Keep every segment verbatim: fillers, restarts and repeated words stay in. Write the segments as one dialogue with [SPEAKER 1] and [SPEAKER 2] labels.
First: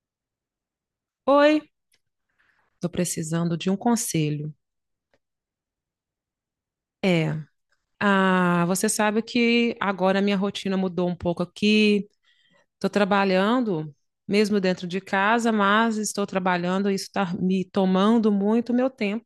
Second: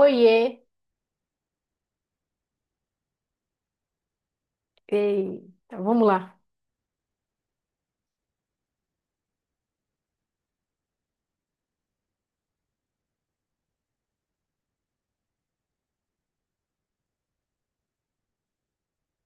[SPEAKER 1] Oiê!
[SPEAKER 2] Oi, tô precisando de um conselho.
[SPEAKER 1] Eita, vamos lá.
[SPEAKER 2] É, ah, você sabe que agora a minha rotina mudou um pouco aqui. Tô trabalhando mesmo dentro de casa, mas estou trabalhando e isso está me tomando muito meu tempo.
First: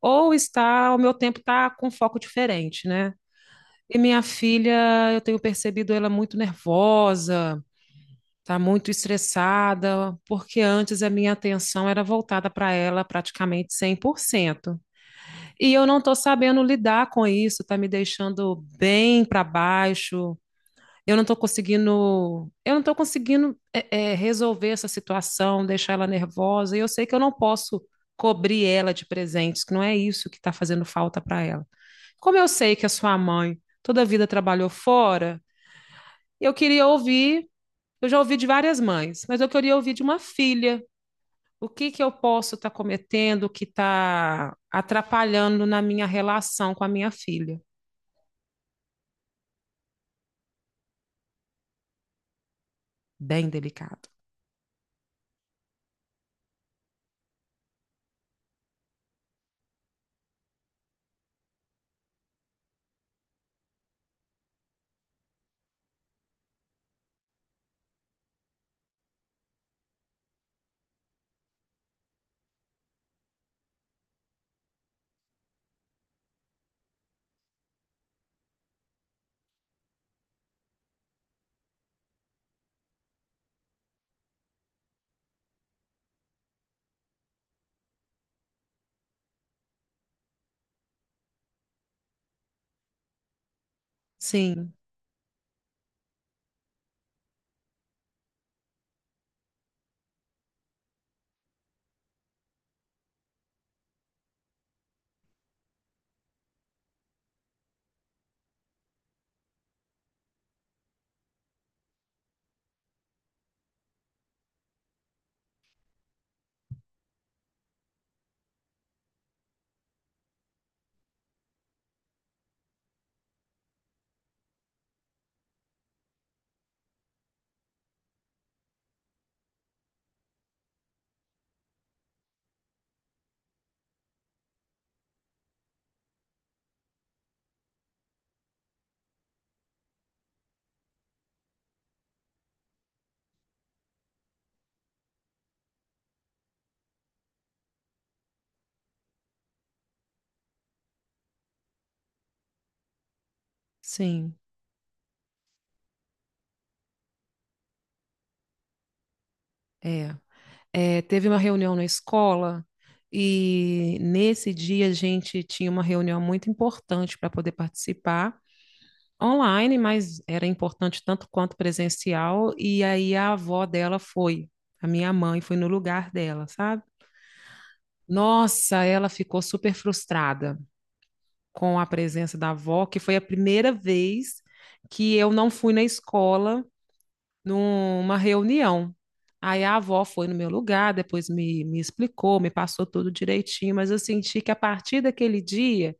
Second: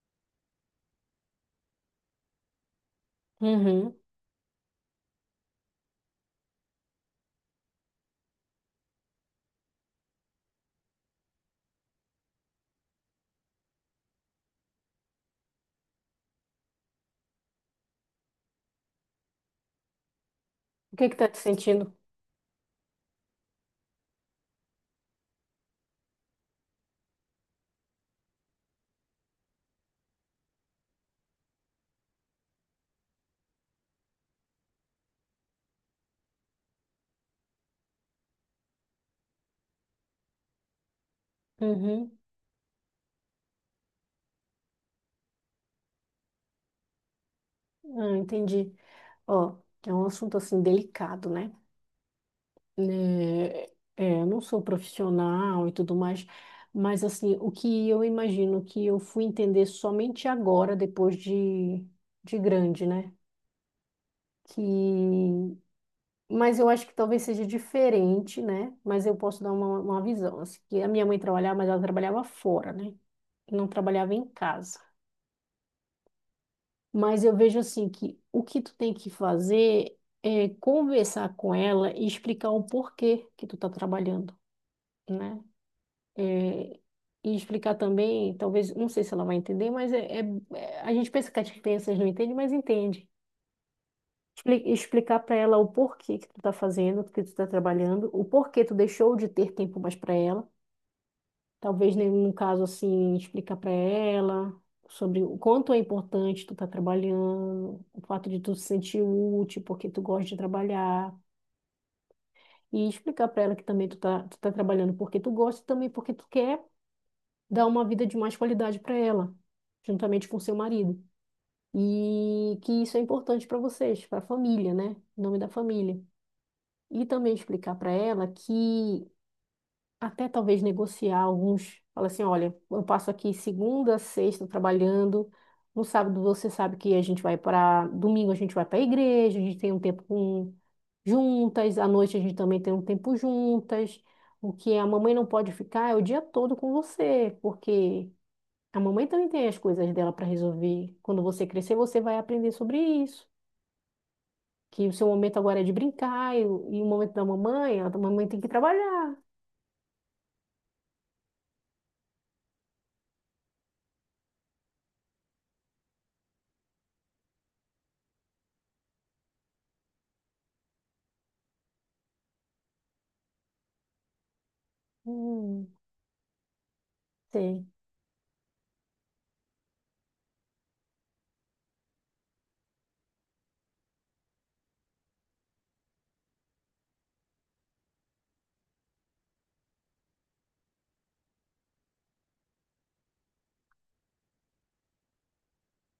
[SPEAKER 2] Ou está, o meu tempo está com foco diferente, né?
[SPEAKER 1] Uhum.
[SPEAKER 2] E minha filha, eu tenho percebido ela muito nervosa, tá muito estressada, porque antes a minha atenção era voltada para ela praticamente cem por cento. E eu não estou sabendo lidar com isso, está me deixando bem para baixo.
[SPEAKER 1] O que
[SPEAKER 2] Eu
[SPEAKER 1] que
[SPEAKER 2] não
[SPEAKER 1] tá
[SPEAKER 2] estou
[SPEAKER 1] te sentindo?
[SPEAKER 2] conseguindo, eu não estou conseguindo é, é, resolver essa situação, deixar ela nervosa. E eu sei que eu não posso cobrir ela de presentes, que não é isso que está fazendo falta para ela. Como eu sei que a sua mãe toda a vida trabalhou fora, eu queria ouvir, eu já ouvi de várias mães, mas eu queria ouvir de uma filha o que que
[SPEAKER 1] Uhum.
[SPEAKER 2] eu posso estar cometendo que está atrapalhando na minha relação com a minha filha?
[SPEAKER 1] Ah, entendi. Ó, é um assunto assim delicado, né?
[SPEAKER 2] Bem
[SPEAKER 1] Né,
[SPEAKER 2] delicado.
[SPEAKER 1] é, eu não sou profissional e tudo mais, mas assim, o que eu imagino que eu fui entender somente agora, depois de, de grande, né? Que... Mas eu acho que talvez seja diferente, né? Mas eu posso dar uma, uma visão. Assim, que a minha mãe trabalhava, mas ela trabalhava fora, né? Não trabalhava em casa. Mas eu vejo assim que o que tu tem que fazer é conversar com ela e explicar o porquê que tu tá trabalhando, né? É, e explicar também, talvez, não sei se ela vai entender, mas é, é- é- a gente pensa que as crianças não entendem, mas entende. Expli-
[SPEAKER 2] Sim,
[SPEAKER 1] Explicar para ela o porquê que tu tá fazendo, que tu tá trabalhando, o porquê tu deixou de ter tempo mais para ela. Talvez num caso assim, explicar para ela sobre o quanto é importante tu tá trabalhando, o fato de tu se sentir útil, porque tu gosta de trabalhar, e explicar para ela que também tu tá, tu tá trabalhando porque tu gosta e também porque tu quer dar uma vida de mais qualidade para ela, juntamente com seu marido. E que isso é importante para vocês, para a família, né? Em nome da família. E também explicar para ela que até talvez negociar alguns. Fala assim, olha, eu passo aqui segunda, a sexta trabalhando. No sábado você sabe que a gente vai para domingo a gente vai para a igreja, a gente tem um tempo com- juntas, à noite a gente também tem um tempo juntas. O que a mamãe não pode ficar é o dia todo com você, porque a mamãe também tem as coisas dela para resolver. Quando você crescer, você vai aprender sobre isso.
[SPEAKER 2] sim,
[SPEAKER 1] Que o seu momento agora é de brincar e, o e o momento da mamãe, a mamãe tem que trabalhar.
[SPEAKER 2] é. É, teve uma reunião na escola e nesse dia a gente tinha uma reunião muito importante para poder participar online, mas era importante tanto quanto presencial. E aí a avó dela foi, a minha mãe foi no
[SPEAKER 1] Hum,
[SPEAKER 2] lugar dela, sabe?
[SPEAKER 1] sei.
[SPEAKER 2] Nossa, ela ficou super frustrada com a presença da avó, que foi a primeira vez que eu não fui na escola numa reunião. Aí a avó foi no meu lugar, depois me, me explicou, me passou tudo direitinho, mas eu senti que a partir daquele dia,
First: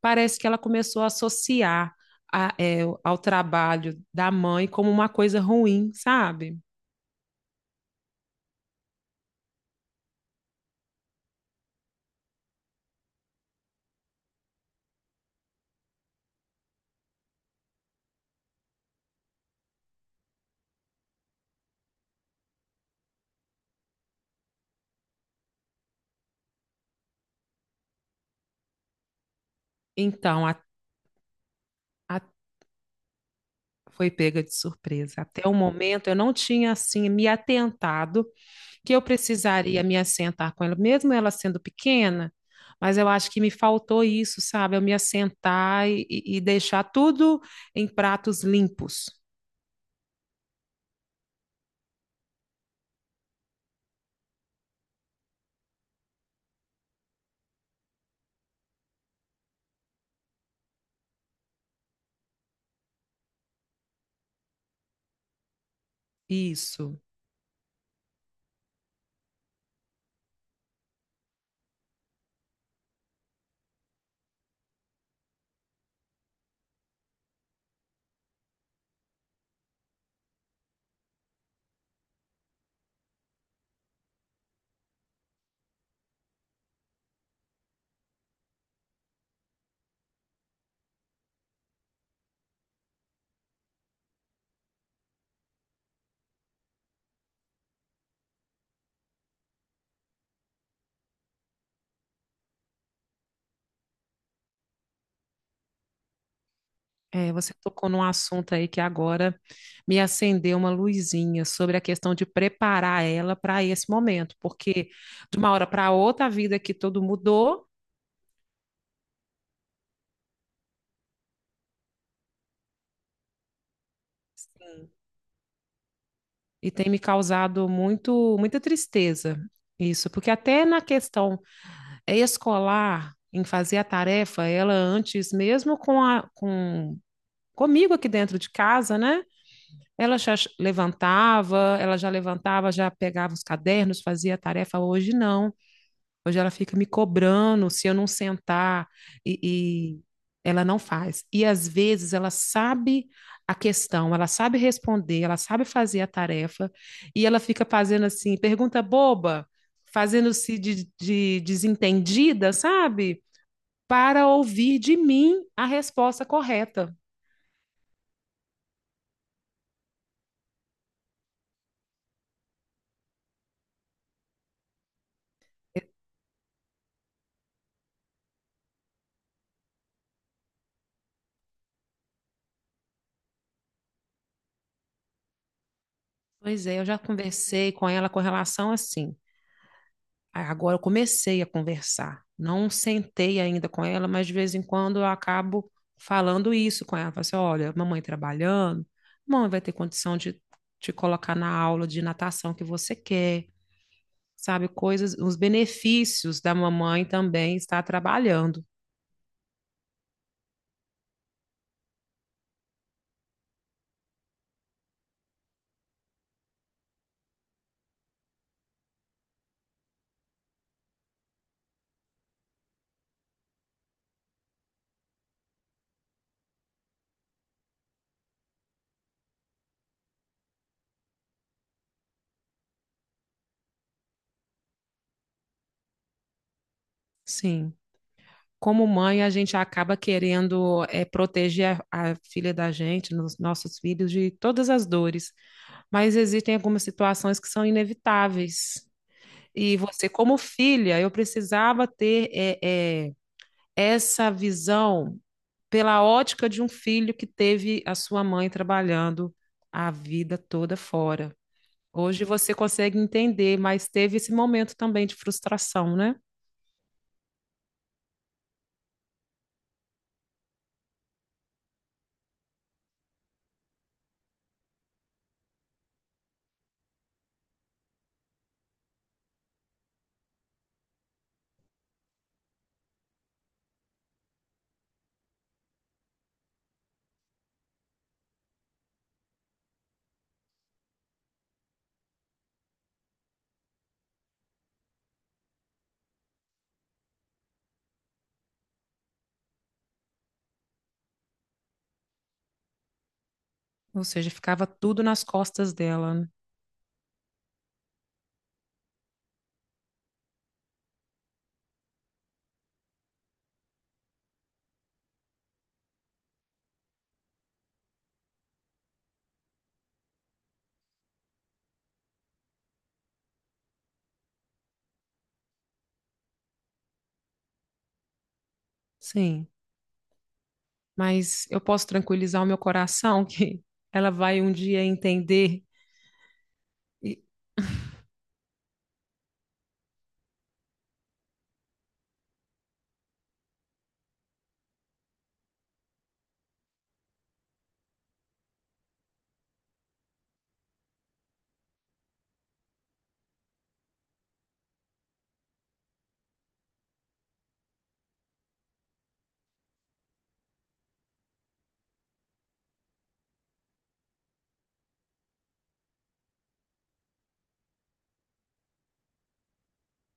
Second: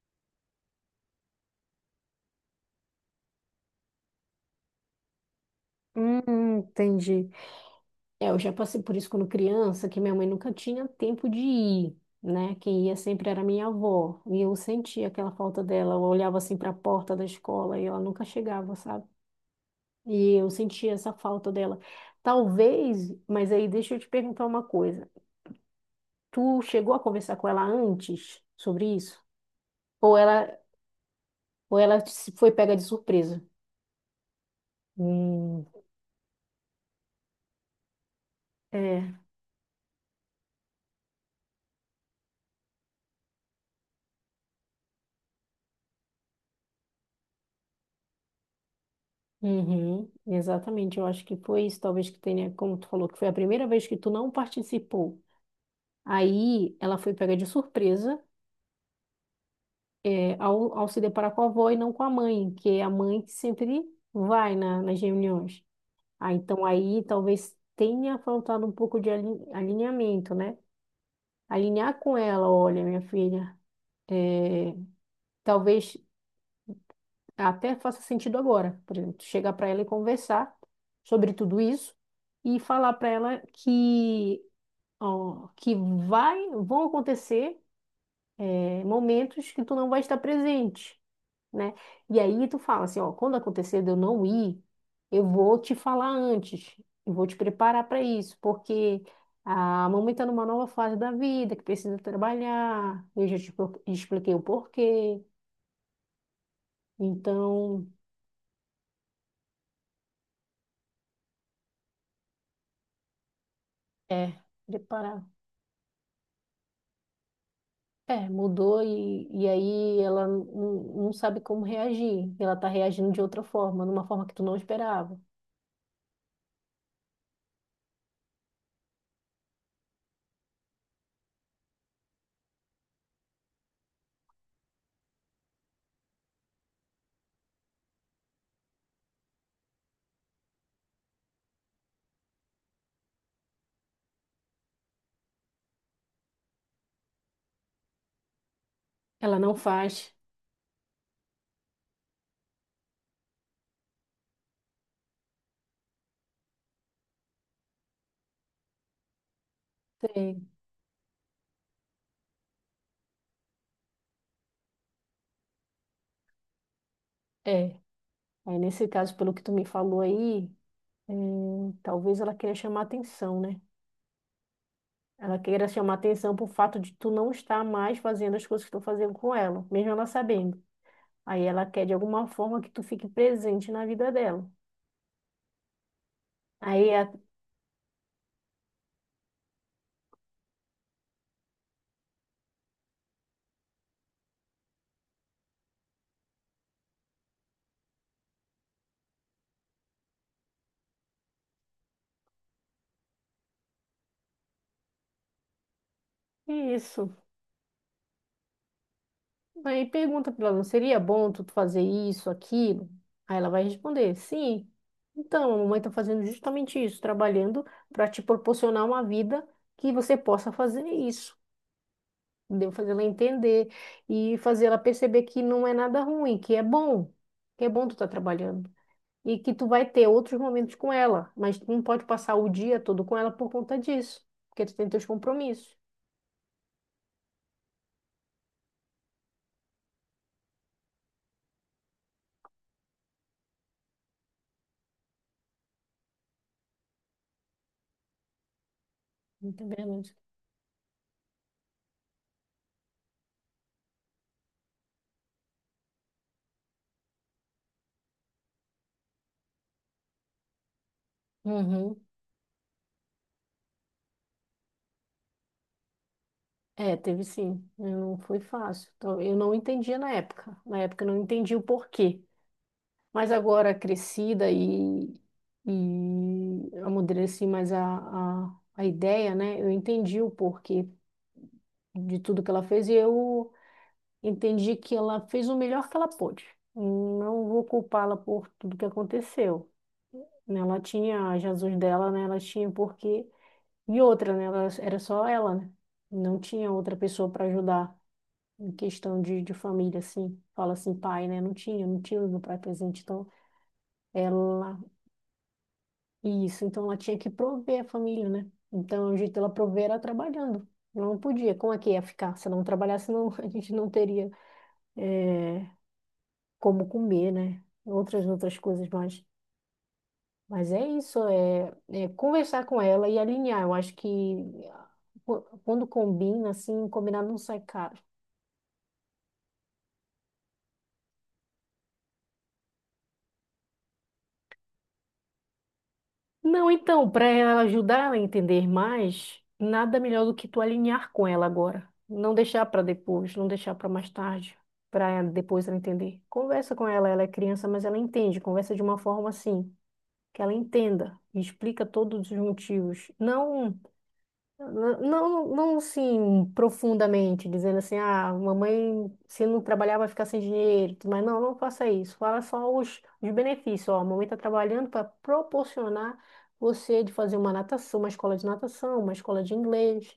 [SPEAKER 2] parece que ela começou a associar a- é, ao trabalho da mãe como uma coisa ruim, sabe?
[SPEAKER 1] Hum, entendi. É, eu já passei por isso quando criança, que minha mãe nunca tinha tempo de ir, né? Quem ia sempre era minha avó. E eu sentia aquela falta dela. Eu olhava assim para a porta da escola e ela nunca chegava, sabe? E eu sentia essa falta dela. Talvez, mas aí deixa eu te perguntar uma coisa. Tu chegou a conversar com ela antes sobre isso? Ou
[SPEAKER 2] Então,
[SPEAKER 1] ela,
[SPEAKER 2] a,
[SPEAKER 1] ou ela
[SPEAKER 2] a-
[SPEAKER 1] se foi pega de surpresa?
[SPEAKER 2] foi pega de surpresa. Até o
[SPEAKER 1] Hum,
[SPEAKER 2] momento, eu não tinha, assim, me atentado que eu
[SPEAKER 1] é.
[SPEAKER 2] precisaria me assentar com ela, mesmo ela sendo pequena, mas eu acho que me faltou isso, sabe? Eu me assentar e, e e deixar tudo em pratos limpos.
[SPEAKER 1] Uhum, exatamente, eu acho que foi isso, talvez que tenha, como tu falou, que foi a primeira vez que tu não participou. Aí ela foi pega de surpresa, é, ao, ao se deparar com a avó e não com a mãe, que é a mãe que sempre vai na- nas reuniões. Ah, então
[SPEAKER 2] Isso.
[SPEAKER 1] aí talvez tenha faltado um pouco de alin- alinhamento, né? Alinhar com ela, olha, minha filha, é, talvez até faça sentido agora, por exemplo, chegar para ela e conversar sobre tudo isso e falar para ela que ó, que vai vão acontecer é, momentos que tu não vai estar presente, né? E aí tu fala assim, ó, quando acontecer de eu não ir, eu vou te falar antes, eu vou te preparar para isso, porque a mamãe está numa nova fase da vida, que precisa trabalhar, eu já te pro- expliquei o porquê,
[SPEAKER 2] É, você
[SPEAKER 1] então
[SPEAKER 2] tocou num assunto aí que agora me acendeu uma luzinha sobre a questão de preparar ela para esse
[SPEAKER 1] é
[SPEAKER 2] momento, porque
[SPEAKER 1] preparar.
[SPEAKER 2] de uma hora para outra a vida aqui todo mudou.
[SPEAKER 1] É, mudou e, e aí ela n- não sabe como reagir. Ela tá reagindo de outra forma, numa forma que tu não
[SPEAKER 2] Sim.
[SPEAKER 1] esperava.
[SPEAKER 2] E tem me causado muito, muita tristeza isso, porque até na questão escolar em fazer a tarefa, ela antes, mesmo com a, com, comigo aqui dentro de casa, né? Ela já levantava, ela já levantava, já pegava os cadernos, fazia a tarefa. Hoje não. Hoje ela fica me cobrando se eu não sentar
[SPEAKER 1] Ela não
[SPEAKER 2] e, e
[SPEAKER 1] faz.
[SPEAKER 2] ela não faz. E às vezes ela sabe a questão, ela sabe responder, ela sabe fazer a tarefa e ela fica fazendo assim, pergunta boba,
[SPEAKER 1] Sei.
[SPEAKER 2] fazendo-se de, de desentendida, sabe? Para ouvir de mim a resposta correta.
[SPEAKER 1] É. Aí nesse caso, pelo que tu me falou aí, é, talvez ela queira chamar atenção, né? Ela queira chamar atenção pro fato de tu não estar mais fazendo as coisas que tu tá fazendo com ela, mesmo ela sabendo. Aí ela quer de alguma forma que tu fique presente na vida dela.
[SPEAKER 2] Pois é, eu
[SPEAKER 1] Aí
[SPEAKER 2] já
[SPEAKER 1] é
[SPEAKER 2] conversei com ela com relação assim. Agora eu comecei a conversar. Não sentei ainda com ela, mas de vez em quando eu acabo falando isso com ela. Falo assim, olha, mamãe trabalhando, mamãe vai ter condição de te colocar na aula de natação que você quer, sabe? Coisas, os benefícios da mamãe
[SPEAKER 1] isso.
[SPEAKER 2] também estar trabalhando.
[SPEAKER 1] Aí pergunta pra ela, não seria bom tu fazer isso, aquilo? Aí ela vai responder, sim. Então, a mamãe tá fazendo justamente isso, trabalhando para te proporcionar uma vida que você possa fazer isso. Entendeu? Fazer ela entender e fazer ela perceber que não é nada ruim, que é bom, que é bom tu tá trabalhando. E que tu vai ter outros momentos com ela, mas tu não pode passar o dia todo com ela por conta disso, porque tu tem teus compromissos.
[SPEAKER 2] Sim. Como mãe, a gente acaba querendo é, proteger a, a filha da gente, nos nossos filhos, de todas as dores. Mas existem algumas situações que são inevitáveis. E
[SPEAKER 1] Entendeu?
[SPEAKER 2] você, como filha, eu precisava ter é, é, essa visão pela ótica de um filho que teve a sua mãe trabalhando a vida toda fora.
[SPEAKER 1] Uhum.
[SPEAKER 2] Hoje você consegue entender, mas teve esse momento também de frustração, né?
[SPEAKER 1] É, teve sim. Eu Não foi fácil. Então, eu não entendia na época. Na época eu não entendi o porquê. Mas agora crescida e, e amadureci mais a, a, a ideia, né? Eu entendi o porquê de tudo que ela fez e eu entendi que ela fez o melhor que ela pôde. Não vou culpá-la por tudo que aconteceu. Né? Ela tinha Jesus dela, né? Ela tinha um porquê. E outra, né? Ela, era só ela, né? Não tinha outra pessoa para ajudar em questão de, de família, assim, fala assim, pai, né? Não tinha, não tinha o meu pai presente, então
[SPEAKER 2] Ou seja, ficava
[SPEAKER 1] ela,
[SPEAKER 2] tudo nas costas dela, né?
[SPEAKER 1] isso, então ela tinha que prover a família, né? Então o jeito dela prover era trabalhando, não podia, como é que ia ficar? Se ela não trabalhasse, não, a gente não teria eh, como comer, né? Outras, outras coisas mais. Mas é isso, é, é conversar com ela e alinhar. Eu acho que qu- quando combina, assim, combinar não sai caro.
[SPEAKER 2] Sim. Mas eu posso tranquilizar o meu coração que ela vai um dia entender
[SPEAKER 1] Não, então,
[SPEAKER 2] e-
[SPEAKER 1] para ela ajudar ela a entender mais, nada melhor do que tu alinhar com ela agora. Não deixar para depois, não deixar para mais tarde, para depois ela entender. Conversa com ela, ela é criança, mas ela entende. Conversa de uma forma assim, que ela entenda e explica todos os motivos. Não não, não, não, assim, profundamente, dizendo assim, ah, mamãe, se não trabalhar vai ficar sem dinheiro, tudo mais não, não faça isso. Fala só os, os benefícios, ó, a mamãe está trabalhando para proporcionar você de fazer uma natação, uma escola de natação, uma escola de inglês,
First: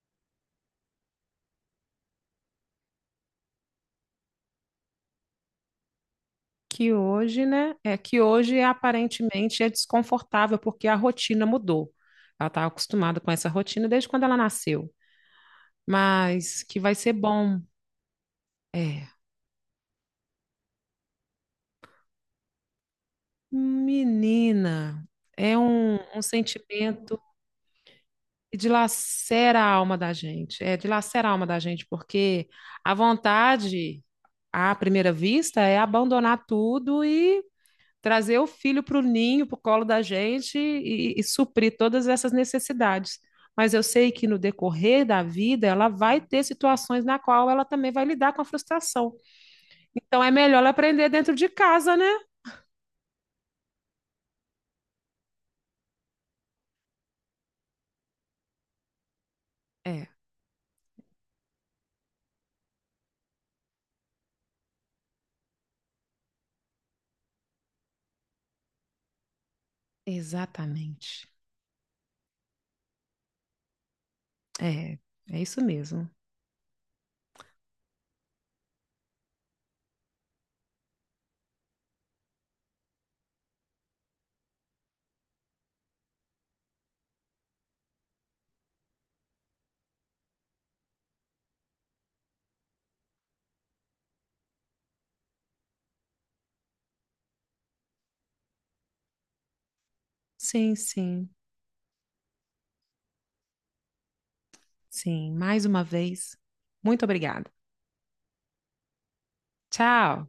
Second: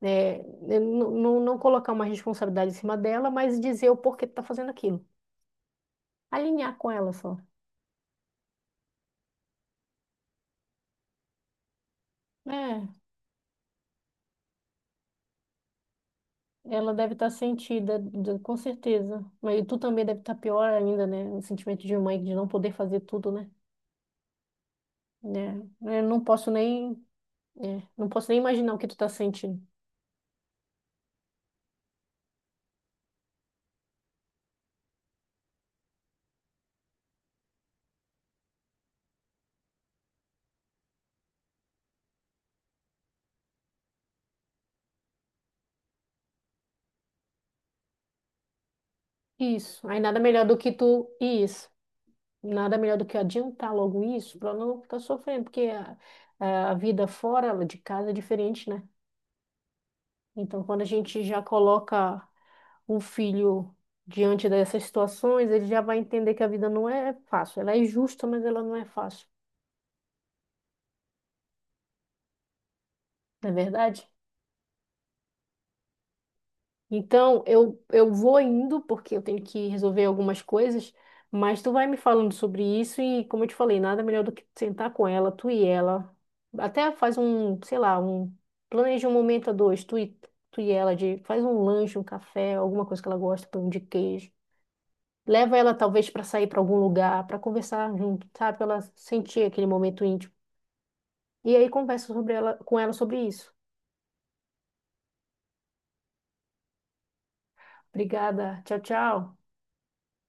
[SPEAKER 1] né? Eu Não, não, colocar uma responsabilidade em cima dela, mas dizer o porquê que está fazendo aquilo. Alinhar com
[SPEAKER 2] que
[SPEAKER 1] ela só.
[SPEAKER 2] hoje, né? É que hoje aparentemente é desconfortável porque a rotina mudou. Ela está
[SPEAKER 1] É,
[SPEAKER 2] acostumada com essa rotina desde quando ela nasceu, mas que
[SPEAKER 1] ela
[SPEAKER 2] vai ser
[SPEAKER 1] deve estar
[SPEAKER 2] bom.
[SPEAKER 1] sentida, d- com
[SPEAKER 2] É,
[SPEAKER 1] certeza. Mas tu também deve estar pior ainda, né? O sentimento de mãe de não poder fazer tudo, né?
[SPEAKER 2] menina, é um,
[SPEAKER 1] É, eu
[SPEAKER 2] um
[SPEAKER 1] não posso nem,
[SPEAKER 2] sentimento
[SPEAKER 1] é, não posso nem
[SPEAKER 2] que
[SPEAKER 1] imaginar o que tu tá
[SPEAKER 2] dilacera
[SPEAKER 1] sentindo.
[SPEAKER 2] a alma da gente. É, dilacera a alma da gente porque a vontade à primeira vista é abandonar tudo e trazer o filho para o ninho, para o colo da gente e, e suprir todas essas necessidades. Mas eu sei que no decorrer da vida ela vai ter situações na qual ela também vai lidar com a frustração.
[SPEAKER 1] Isso. Aí nada
[SPEAKER 2] Então é
[SPEAKER 1] melhor do
[SPEAKER 2] melhor ela
[SPEAKER 1] que
[SPEAKER 2] aprender
[SPEAKER 1] tu.
[SPEAKER 2] dentro de
[SPEAKER 1] Isso.
[SPEAKER 2] casa, né?
[SPEAKER 1] Nada melhor do que adiantar logo isso para não ficar sofrendo, porque a, a vida fora de casa é diferente, né?
[SPEAKER 2] É,
[SPEAKER 1] Então, quando a gente já coloca o filho diante dessas situações, ele já vai entender que a vida não é fácil. Ela é justa, mas ela não é fácil.
[SPEAKER 2] exatamente.
[SPEAKER 1] Não é verdade?
[SPEAKER 2] É, é isso mesmo.
[SPEAKER 1] Então, eu, eu vou indo porque eu tenho que resolver algumas coisas, mas tu vai me falando sobre isso e, como eu te falei, nada melhor do que sentar com ela, tu e ela. Até faz um, sei lá, um, planeja um momento a dois, tu e, tu e ela, de, faz um lanche, um café, alguma coisa que ela gosta, pão de queijo. Leva ela talvez para sair para algum lugar, para conversar junto, sabe? Pra ela sentir aquele momento íntimo.
[SPEAKER 2] Sim, sim,
[SPEAKER 1] E aí conversa sobre ela, com ela sobre isso.
[SPEAKER 2] sim. Mais uma vez, muito obrigada.
[SPEAKER 1] Obrigada. Tchau, tchau.
[SPEAKER 2] Tchau.